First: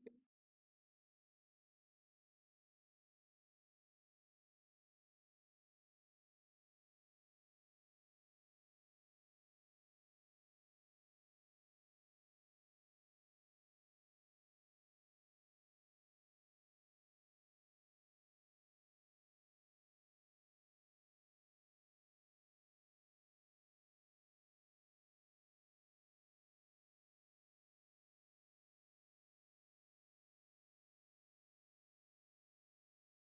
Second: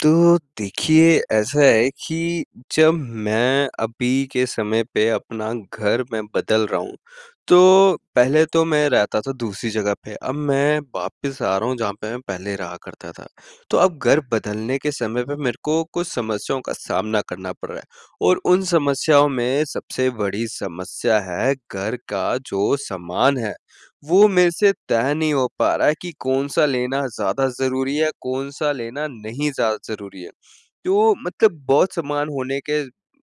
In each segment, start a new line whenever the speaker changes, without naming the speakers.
तो, देखिए, ऐसा है कि जब मैं अभी के समय पे अपना घर मैं बदल रहा हूँ तो, पहले तो मैं रहता था दूसरी जगह पे अब मैं वापिस आ रहा हूँ जहाँ पे मैं पहले रहा करता था। तो अब घर बदलने के समय पर मेरे को कुछ समस्याओं का सामना करना पड़ रहा है। और उन समस्याओं में सबसे बड़ी समस्या है घर का जो सामान है, वो मेरे से तय नहीं हो पा रहा है कि कौन-सा लेना ज़्यादा ज़रूरी है, कौन-सा लेना नहीं ज़्यादा ज़रूरी है। तो मतलब बहुत सामान होने के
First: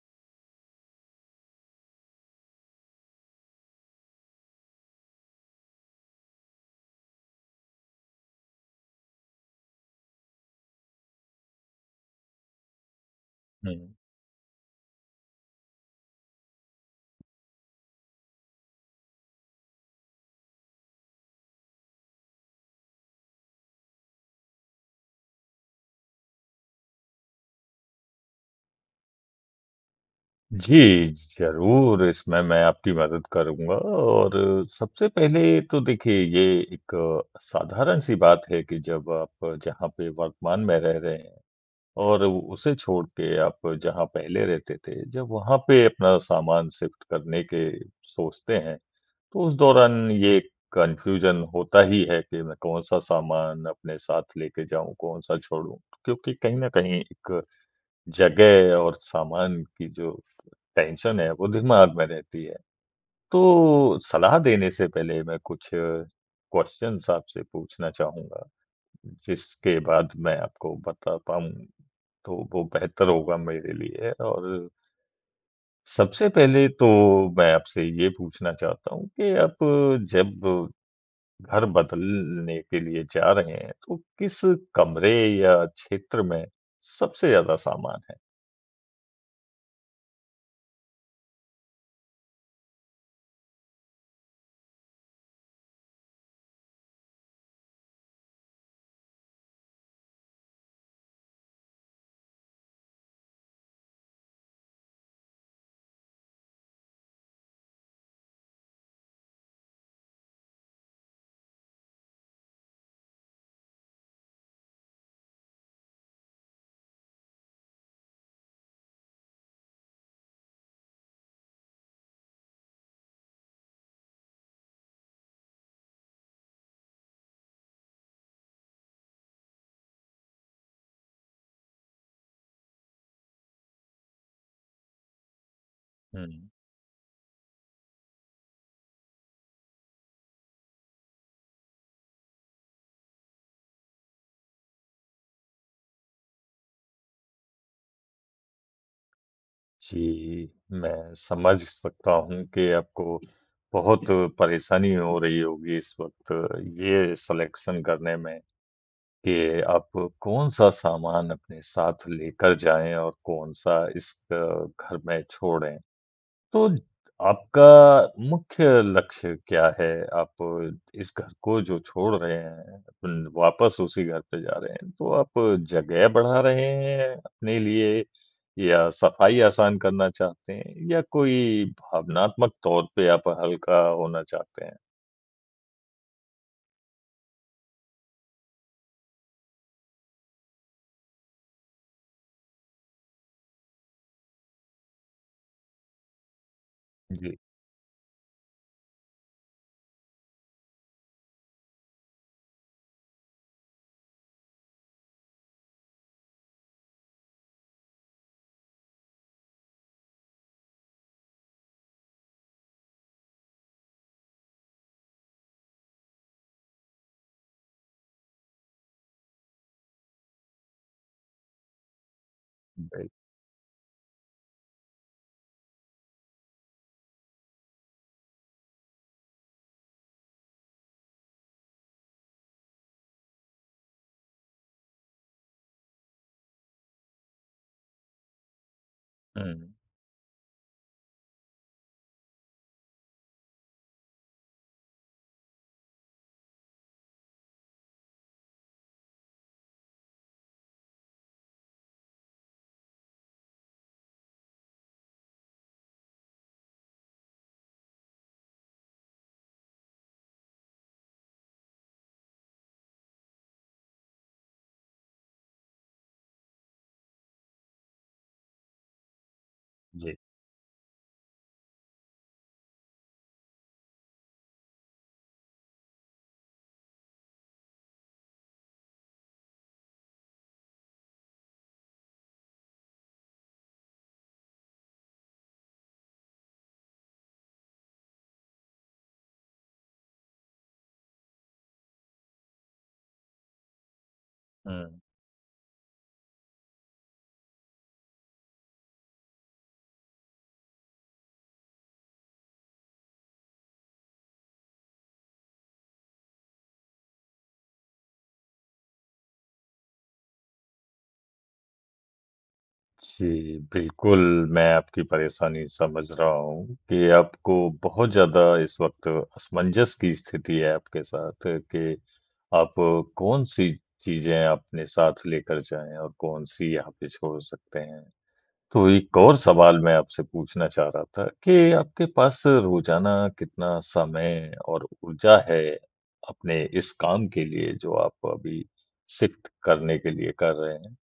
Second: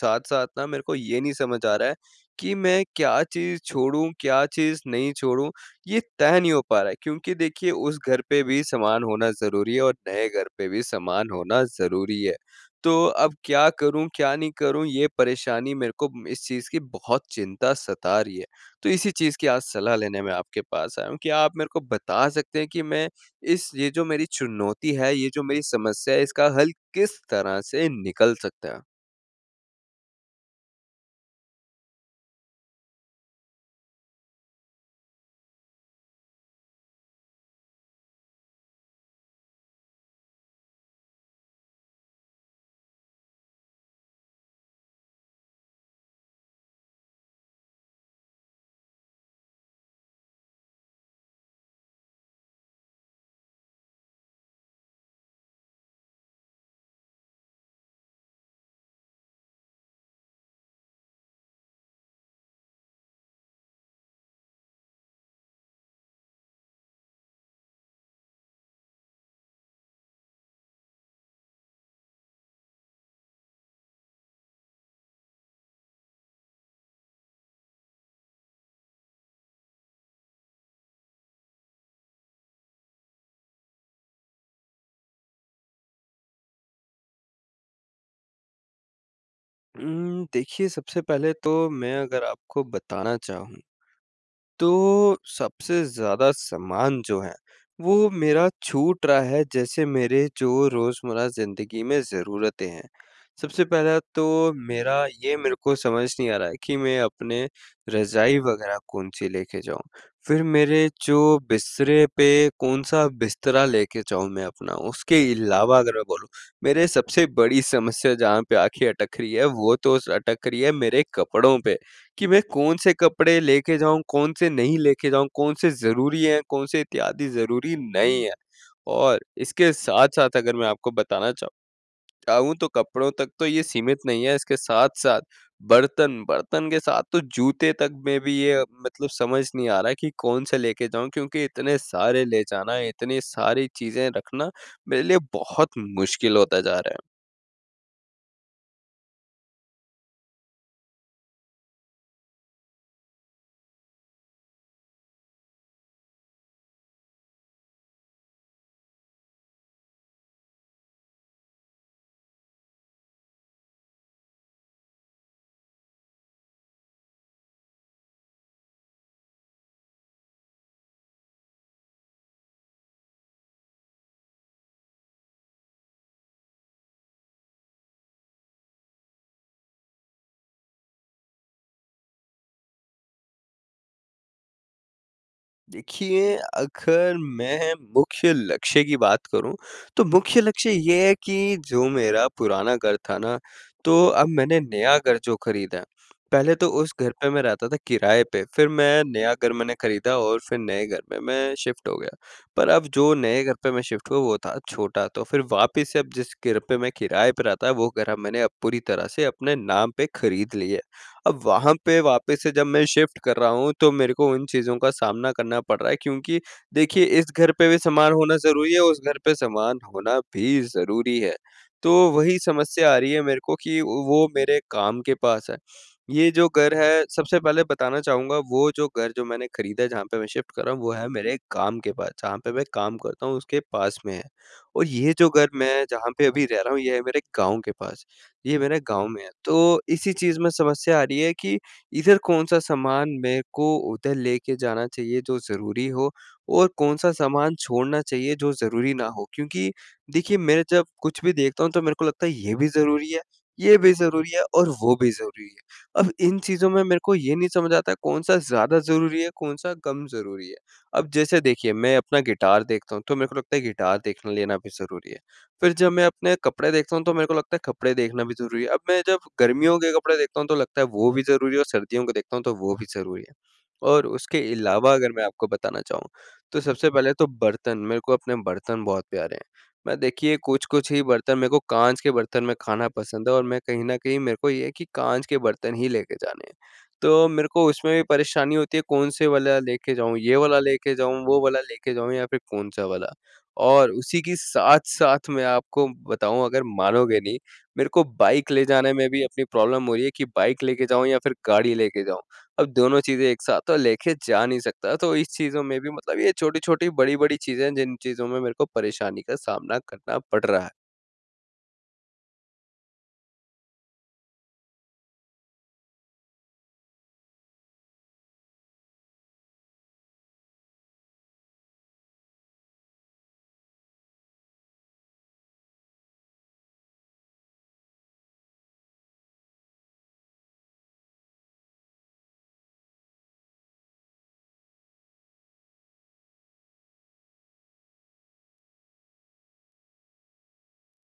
साथ-साथ ना मेरे को ये नहीं समझ आ रहा है, कि मैं क्या चीज़ छोड़ूँ, क्या चीज़ नहीं छोड़ूँ? ये तय नहीं हो पा रहा है, क्योंकि देखिए उस घर पे भी सामान होना ज़रूरी है और नए घर पे भी समान होना ज़रूरी है। तो अब क्या
हुँ।
करूँ, क्या नहीं करूँ ये परेशानी मेरे को इस चीज़ की बहुत चिंता सता रही है, तो इसी चीज़ की आज सलाह लेने में आपके पास आया हूँ, क्या आप मेरे को बता सकते हैं कि मैं इस ये जो मेरी चुनौती है, ये जो मेरी समस्या है इसका हल किस तरह से निकल सकता है?
जी। ज़रूर इसमें मैं आपकी मदद करूँगा और सबसे पहले तो देखिए ये एक साधारण-सी बात है कि जब आप जहाँ पे वर्तमान में रह रहे हैं। और उसे छोड़ के आप जहाँ पहले रहते थे जब वहाँ पे अपना सामान शिफ़्ट करने के सोचते हैं। तो उस दौरान ये कन्फ्यूज़न होता ही है कि मैं कौन-सा सामान अपने साथ लेके जाऊँ, कौन-सा छोड़ूँ? क्योंकि कहीं न कहीं एक जगह और सामान की जो टेंशन है वो दिमाग में रहती है। तो सलाह देने से पहले मैं कुछ क्वेश्चन्स आपसे पूछना चाहूँगा। जिसके बाद मैं आपको बता पाऊँ तो वो बेहतर होगा मेरे लिए और सबसे पहले तो मैं आपसे ये पूछना चाहता हूँ कि आप जब, घर बदलने के लिए जा रहे हैं, तो किस कमरे या क्षेत्र में सबसे ज़्यादा सामान है?
हुँ, देखिए सबसे पहले तो मैं अगर आपको बताना चाहूँ। तो सबसे ज़्यादा सामान जो है वो मेरा छूट रहा है जैसे मेरे जो रोज़मर्रा ज़िंदगी में ज़रूरतें हैं। सबसे पहला तो मेरा ये मेरे को समझ नहीं आ रहा है कि मैं अपने रज़ाई वग़ैरह कौन-सी ले के जाऊँ। फ़िर मेरे जो बिस्तरे पे कौन-सा बिस्तरा लेके जाऊँ मैं अपना। उसके अलावा अगर मैं बोलूँ मेरे सबसे बड़ी समस्या जहाँ पे आँखें अटक रही हैं। वो तो अटक रही है मेरे कपड़ों पे कि मैं कौन-से कपड़े लेके जाऊँ कौन-से नहीं लेके जाऊँ कौन-से ज़रूरी हैं कौन-से इत्यादि ज़रूरी नहीं है? और इसके साथ-साथ अगर मैं आपको बताना चाहूँ चाहूँ तो कपड़ों तक तो ये सीमित नहीं है। इसके साथ-साथ बर्तन
हुँ।
बर्तन के साथ तो जूते तक में भी ये मतलब समझ नहीं आ रहा कि कौन-से लेके जाऊँ। क्योंकि इतने सारे ले जाना है इतनी सारी चीज़ें रखना मेरे लिए बहुत मुश्किल होता जा रहा है।
जी। मैं समझ सकता हूँ कि आपको बहुत ज़रूर परेशानी हो रही होगी इस वक़्त ये सेलेक्शन करने में। कि आप कौन-सा सामान अपने साथ लेकर जाएँ और कौन-सा इस घर में छोड़े। तो आपका मुख्य लक्ष्य क्या है? आप इस घर को जो छोड़ रहे हैं ल वापस उसी घर पे जा रहे हैं तो आप जगह बढ़ा रहे हैं अपने लिए या सफ़ाई आसान करना चाहते हैं? या कोई भावनात्मक तौर पे आप हल्का होना चाहते हैं?
देखिए, अगर मैं मुख्य लक्ष्य की बात करूँ तो मुख्य लक्ष्य ये है कि जो मेरा पुराना घर था ना तो अब मैंने नया घर जो ख़रीदा, पहले तो उस घर पे
जी।
मैं रहता था किराए पे फिर मैं नया घर मैंने ख़रीदा और फिर नए घर में मैं शिफ्ट हो गया। पर अब जो नए घर पे मैं शिफ्ट हुआ वो था छोटा तो फिर वापिस से अब जिस घर पे मैं किराए पे रहता वो घर मैंने अब पूरी तरह से अपने नाम पे ख़रीद लिया है। अब वहाँ पे वापस से जब मैं शिफ्ट कर रहा हूँ तो मेरे को उन चीज़ों का सामना करना पड़ रहा है क्योंकि देखिए इस घर पे भी सामान होना ज़रूरी है उस घर पे सामान होना भी ज़रूरी है। तो वही समस्या आ
बिल
रही है मेरे को कि वो मेरे काम के पास है। ये जो घर है सबसे पहले बताना चाहूँगा वो जो घर जो मैंने ख़रीदा है जहाँ पे मैं शिफ्ट कर रहा हूँ वो है मेरे काम के पास, जहाँ पे मैं काम करता हूँ उसके पास में है। और ये जो घर मैं जहाँ पे अभी रह रहा हूँ ये है मेरे गाँव के पास, ये मेरे गाँव में है।
हुँ।
तो इसी चीज़ में समस्या आ रही है कि इधर कौन-सा सामान मेरे को उधर लेके जाना चाहिए जो ज़रूरी हो और कौन-सा सामान छोड़ना चाहिए जो ज़रूरी ना हो क्योंकि देखिए, मैं जब कुछ भी देखता हूँ तो मेरे को लगता है ये भी ज़रूरी है, ये भी ज़रूरी है और वो भी ज़रूरी है। अब इन चीज़ों में मेरे को ये नहीं समझ आता है कौन-सा ज़्यादा ज़रूरी है, कौन-सा कम ज़रूरी है? अब जैसे देखिए मैं अपना गिटार देखता हूँ तो मेरे को लगता है गिटार देखने लेना भी ज़रूरी है फिर जब मैं अपने कपड़े देखता हूँ तो मेरे को लगता है कपड़े देखना भी ज़रूरी है अब मैं जब गर्मियों के
जी।
कपड़े देखता हूँ तो लगता है वो भी ज़रूरी है और सर्दियों के देखता हूँ तो वो भी ज़रूरी है। और उसके अलावा अगर मैं आपको बताना चाहूँ तो सबसे पहले तो बर्तन, मेरे को अपने बर्तन बहुत प्यारे हैं मैं देखिए कुछ-कुछ ही बर्तन मेरे को कांच के बर्तन में खाना पसंद है और मैं कहीं न कहीं मेरे को ये है कि कांच के बर्तन हीं लेके जाने हैं। तो मेरे को उसमें भी परेशानी होती है, कौन-से वाला लेके जाऊँ ये वाला लेके जाऊँ वो वाला लेके जाऊँ या फिर कौन-सा वाला और उसी की
हुँ।
साथ-साथ मैं आपको बताऊँ अगर मानोगें नहीं मेरे को बाइक ले जाने में भी अपनी प्रॉब्लम हो रही है कि बाइक लेके जाऊँ या फिर गाड़ी लेके जाऊँ अब दोनों चीज़ें एक साथ तो लेके जा नहीं सकता तो इस चीज़ों में भी मतलब ये छोटी-छोटी बड़ी-बड़ी चीज़ें हैं जिन चीज़ों में मेरे को परेशानी का सामना करना पड़ रहा है।
जी, बिल्कुल मैं आपकी परेशानी समझ रहा हूँ कि आपको बहुत ज़्यादा इस वक़्त असमंजस की स्थिति है आपके साथ कि आप कौन-सी चीज़ें अपने साथ लेकर जाएँ और कौन-सी यहाँ पे छोड़ सकते हैं, तो एक और सवाल मैं आपसे पूछना चाह रहा था के आपके पास रोज़ाना कितना समय और ऊर्जा है अपने इस काम के लिए जो आप अभी शिफ्ट करने के लिए कर रहे हैं?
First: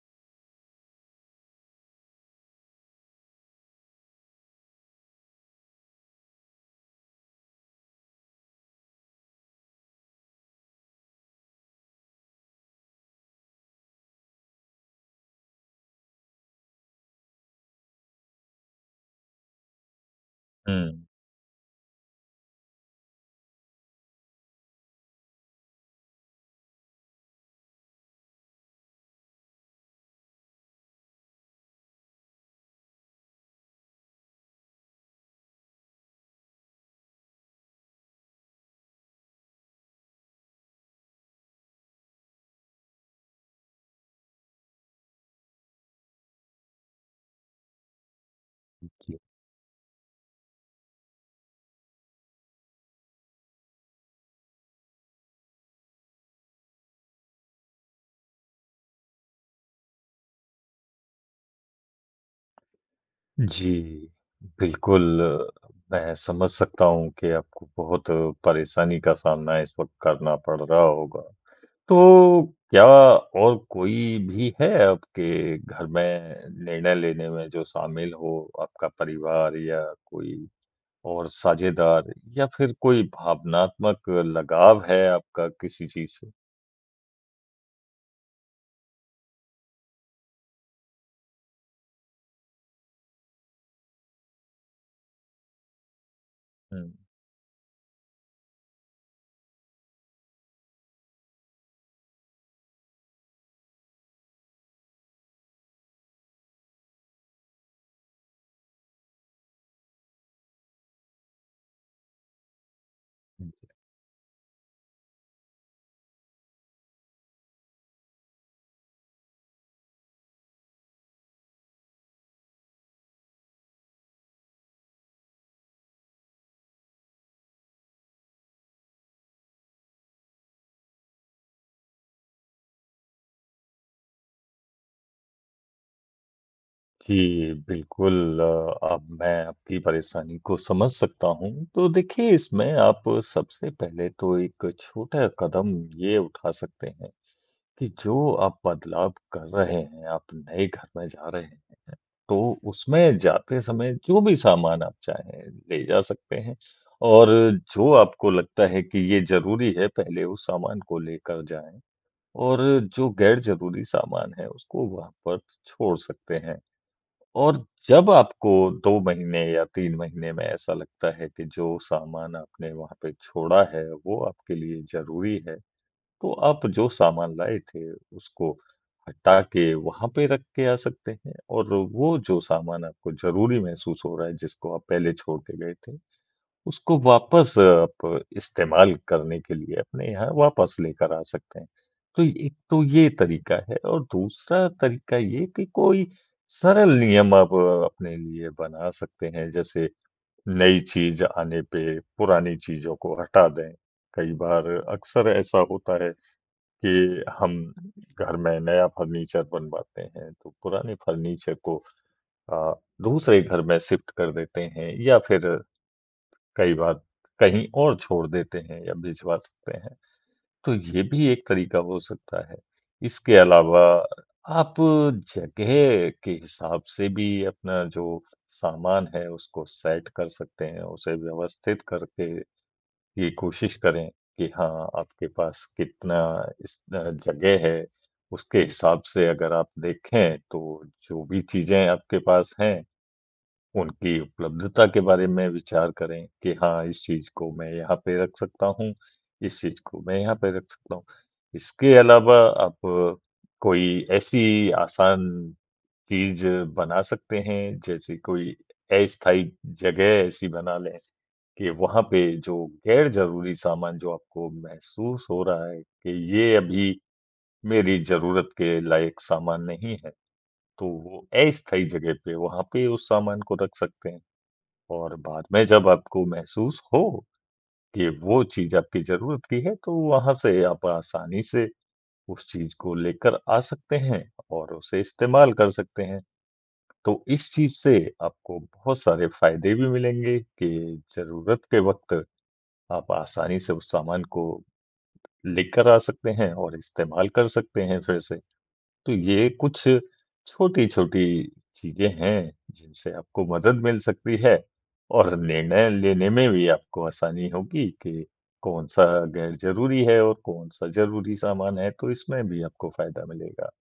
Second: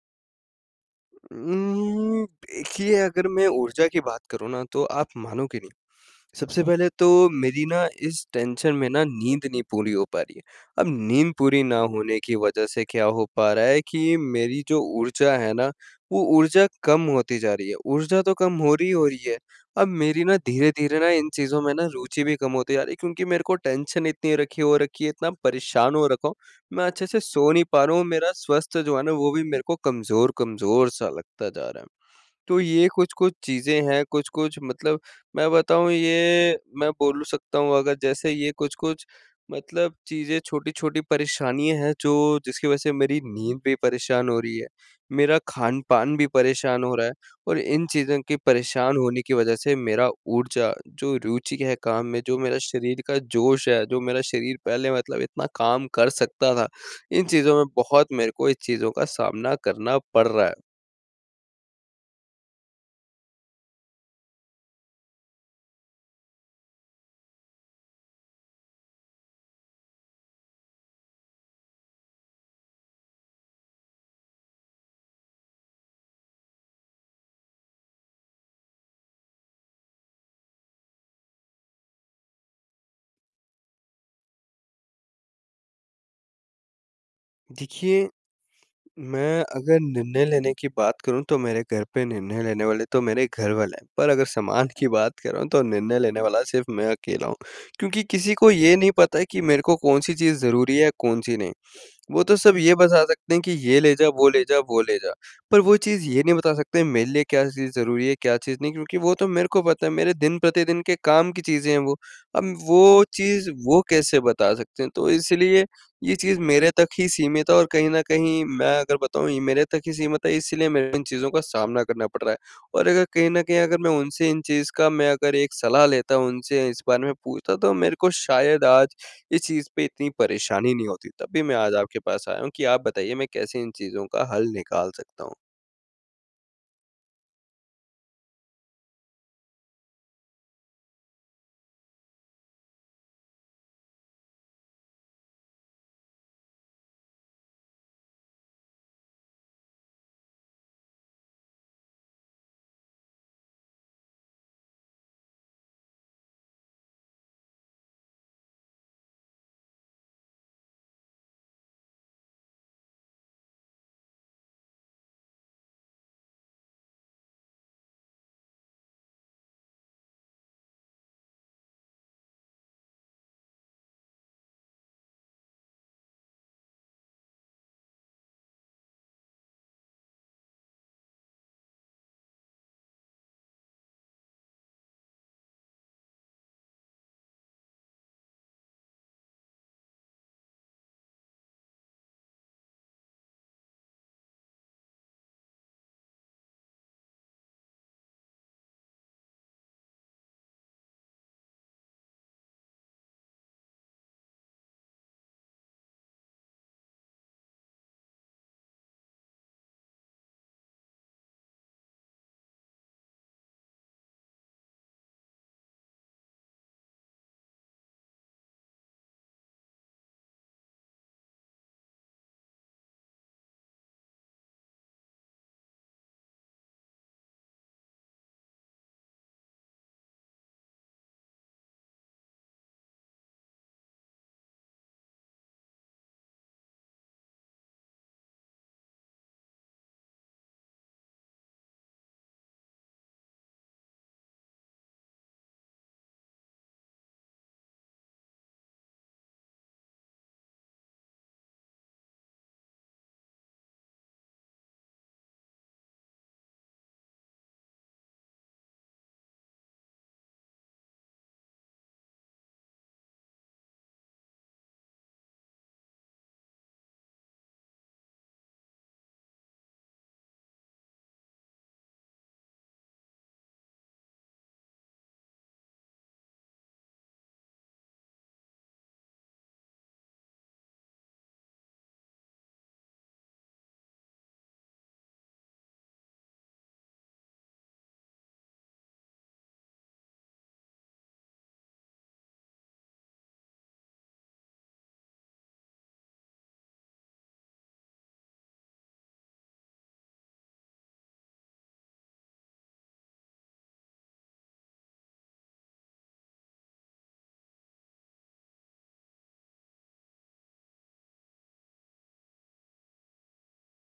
उम, देखिए अगर मैं ऊर्जा की बात करूँ ना तो आप मानोगें नहीं, सबसे पहले तो मेरी ना इस टेंशन में ना नींद नहीं पूरी हो पा रही है। अब नींद पूरी ना होने की वज़ह से क्या हो पा रहा है कि मेरी जो ऊर्जा है ना, वो ऊर्जा कम होती जा रही है। ऊर्जा तो कम हो रही हो रही है, अब मेरी ना धीरे-धीरे
हुँ।
ना इन चीज़ों में ना रुचि भी कम होती जा रही है क्योंकि मेरे को टेंशन इतनी रखी हो रखी है इतना परेशान हो रखा हूँ मैं अच्छे से सो नहीं पा रहा हूँ मेरा स्वस्थ जो है ना वो भी मेरे को कमज़ोर-कमज़ोर सा लगता जा रहा है। तो ये कुछ-कुछ चीज़ें हैं। कुछ-कुछ मतलब मैं बताऊँ ये मैं बोलूँ सकता हूँ अगर जैसे ये कुछ-कुछ मतलब चीज़ें छोटी-छोटी परेशानियाँ हैं जो जिसकी वज़ह से मेरी नींद भी परेशान हो रही है, मेरा खान-पान भी परेशान हो रहा है और इन चीज़ों के परेशान
जी।
होने की वज़ह से मेरा ऊर्जा जो रुचि है काम में, जो मेरा शरीर का जोश है, जो मेरा शरीर पहले मतलब इतना काम कर सकता था इन चीज़ों में बहुत मेरे को इस चीज़ों का सामना करना पड़ रहा है।
जी, बिल्कुल, मैं समझ सकता हूँ कि आपको बहुत परेशानी का सामना इस वक़्त करना पड़ रहा होगा। तो क्या और कोई भी है आपके घर में निर्णय लेने में जो शामिल हो आपका परिवार या कोई और साझेदार या फिर कोई भावनात्मक लगाव है आपका किसी चीज़ से?
देखिए, मैं अगर निर्णय लेने की बात करूँ तो मेरे घर पे निर्णय लेने वाले तो मेरे घर वाले हैं। पर अगर सामान की बात कर रहा हूँ तो निर्णय लेने वाला सिर्फ़ मैं
हुँ।
अकेला हूँ। क्योंकि किसी को ये नहीं पता है कि मेरे को कौन-सी चीज़ ज़रूरी है कौन-सी नहीं। वो तो सब ये बता सकते हैं कि ये ले जा, वो ले जा वो ले जा। पर वो चीज़ ये नहीं बता सकते हैं मेरे लिए क्या चीज़ ज़रूरी है क्या चीज़ नहीं क्योंकि वो तो मेरे को पता है मेरे दिन-प्रतिदिन के काम की चीज़ें हैं वो। अब वो चीज़
हुँ।
वो कैसे बता सकते हैं तो इसलिए ये चीज़ मेरे तक ही सीमित है। और कहीं न कहीं मैं अगर बताऊँ ये मेरे तक ही सीमित है इसलिए मेरे इन चीज़ों का सामना करना पड़ रहा है। और अगर कहीं न कहीं अगर मैं उनसे इन चीज़ का मैं अगर एक सलाह लेता, उनसे इस बारे में पूछता तो मेरे को शायद आज इस चीज़ पे इतनी परेशानी नहीं होती। तब भी मैं आज आपके पास आया हूँ कि आप बताइए मैं कैसे इन चीज़ों का हल निकाल सकता हूँ?
जी। बिल्कुल, अब मैं आपकी परेशानी को समझ सकता हूँ। तो देखिए इसमें आप सबसे पहले तो एक छोटा कदम ये उठा सकते हैं कि जो आप बदलाव कर रहे हैं आप नए घर में जा रहे हैं तो उसमें जाते समय जो भी सामान आप चाहे, ले जा सकते हैं। और जो आपको लगता है कि ये ज़रूरी है पहले उस सामान को लेकर जाएँ और जो गैर ज़रूरी सामान है उसको वहाँ पर छोड़ सकते हैं। और जब आपको 2 महीने या 3 महीने में ऐसा लगता है कि जो सामान आपने वहाँ पे छोड़ा है वो आपके लिए ज़रूरी है तो आप जो सामान लाए थे उसको हटा के वहाँ पे रख के आ सकते हैं। और वो जो सामान आपको ज़रूरी महसूस हो रहा है जिसको आप पहले छोड़ के गए थे, उसको वापस आप इस्तेमाल करने के लिए अपने यहाँ वापस लेकर आ सकते हैं। तो एक तो ये तरीका है और दूसरा तरीका ये कि कोई सरल नियम आप अपने लिए बना सकते हैं जैसे नई चीज़ आने पे पुरानी चीज़ों को हटा दें। कई बार अक्सर ऐसा होता है कि हम घर में नया फर्नीचर बनवाते हैं तो पुराने फर्नीचर को अ, दूसरे घर में शिफ्ट कर देते हैं। या फिर कई बार कहीं और छोड़ देते हैं या भिजवा सकते हैं। तो ये भी एक तरीका हो सकता है। इसके अलावा आप जगह के हिसाब से भी अपना जो सामान है उसको सेट कर सकते हैं। उसे व्यवस्थित करके ये कोशिश करें कि हाँ आपके पास कितना इस अ, जगह है उसके हिसाब से अगर आप देखें तो जो भी चीज़ें आपके पास हैं उनकी उपलब्धता के बारे में विचार करें कि हाँ, इस चीज़ को मैं यहाँ पे रख सकता हूँ, इस चीज़ को मैं यहाँ पे रख सकता हूँ। इसके अलावा आप कोई ऐसी आसान चीज़ बना सकते हैं। जैसे कोई अस्थायी जगह ऐसी बना लें कि वहाँ पे जो गैर ज़रूरी सामान जो आपको महसूस हो रहा है कि ये अभी मेरी ज़रूरत के लायक सामान नहीं है तो वो अस्थाई जगह पे वहाँ पे उस सामान को रख सकते हैं और बाद में जब आपको महसूस हो कि वो चीज़ आपकी ज़रूरत की है तो वहाँ से आप आसानी से उस चीज़ को लेकर आ सकते हैं और उसे इस्तेमाल कर सकते हैं। तो इस चीज़ से आपको बहुत सारे फ़ायदे भी मिलेंगे कि ज़रूरत के वक़्त आप आसानी से उस सामान को लेकर आ सकते हैं और इस्तेमाल कर सकते हैं फिर से तो ये कुछ छोटी-छोटी चीज़ें हैं, जिनसे आपको मदद मिल सकती है और निर्णय लेने में भी आपको आसानी होगी कि कौन-सा गैर ज़रूरी है और कौन-सा ज़रूरी सामान है। तो इसमें भी आपको फ़ायदा मिलेगा।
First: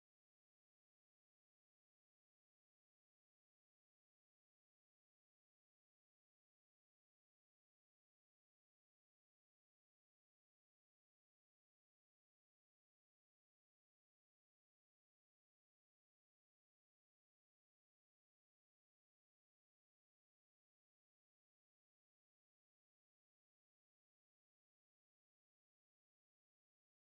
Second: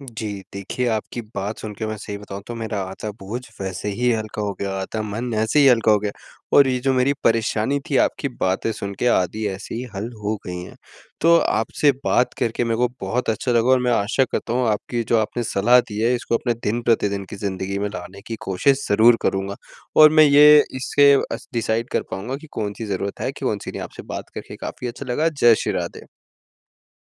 जी देखिए, आपकी बात सुन के मैं सही बताऊँ तो मेरा आधा बोझ वैसे ही हल्का हो गया, आधा मन ऐसे ही हल्का हो गया। और ये जो मेरी परेशानी थी आपकी बातें सुन के आधी ऐसी ही हल हो गई हैं। तो आपसे बात करके मैं को बहुत अच्छा लगा और मैं आशा करता हूँ आपकी जो आपने सलाह दी है इसको अपने दिन-प्रतिदिन की ज़िंदगी में लाने की कोशिश ज़रूर करूँगा। और मैं ये इससे अस डिसाइड कर पाऊँगा कि कौन-सी ज़रूरत है कि कौन-सी नहीं, आपसे बात करके काफ़ी अच्छा लगा। जय श्री राधे।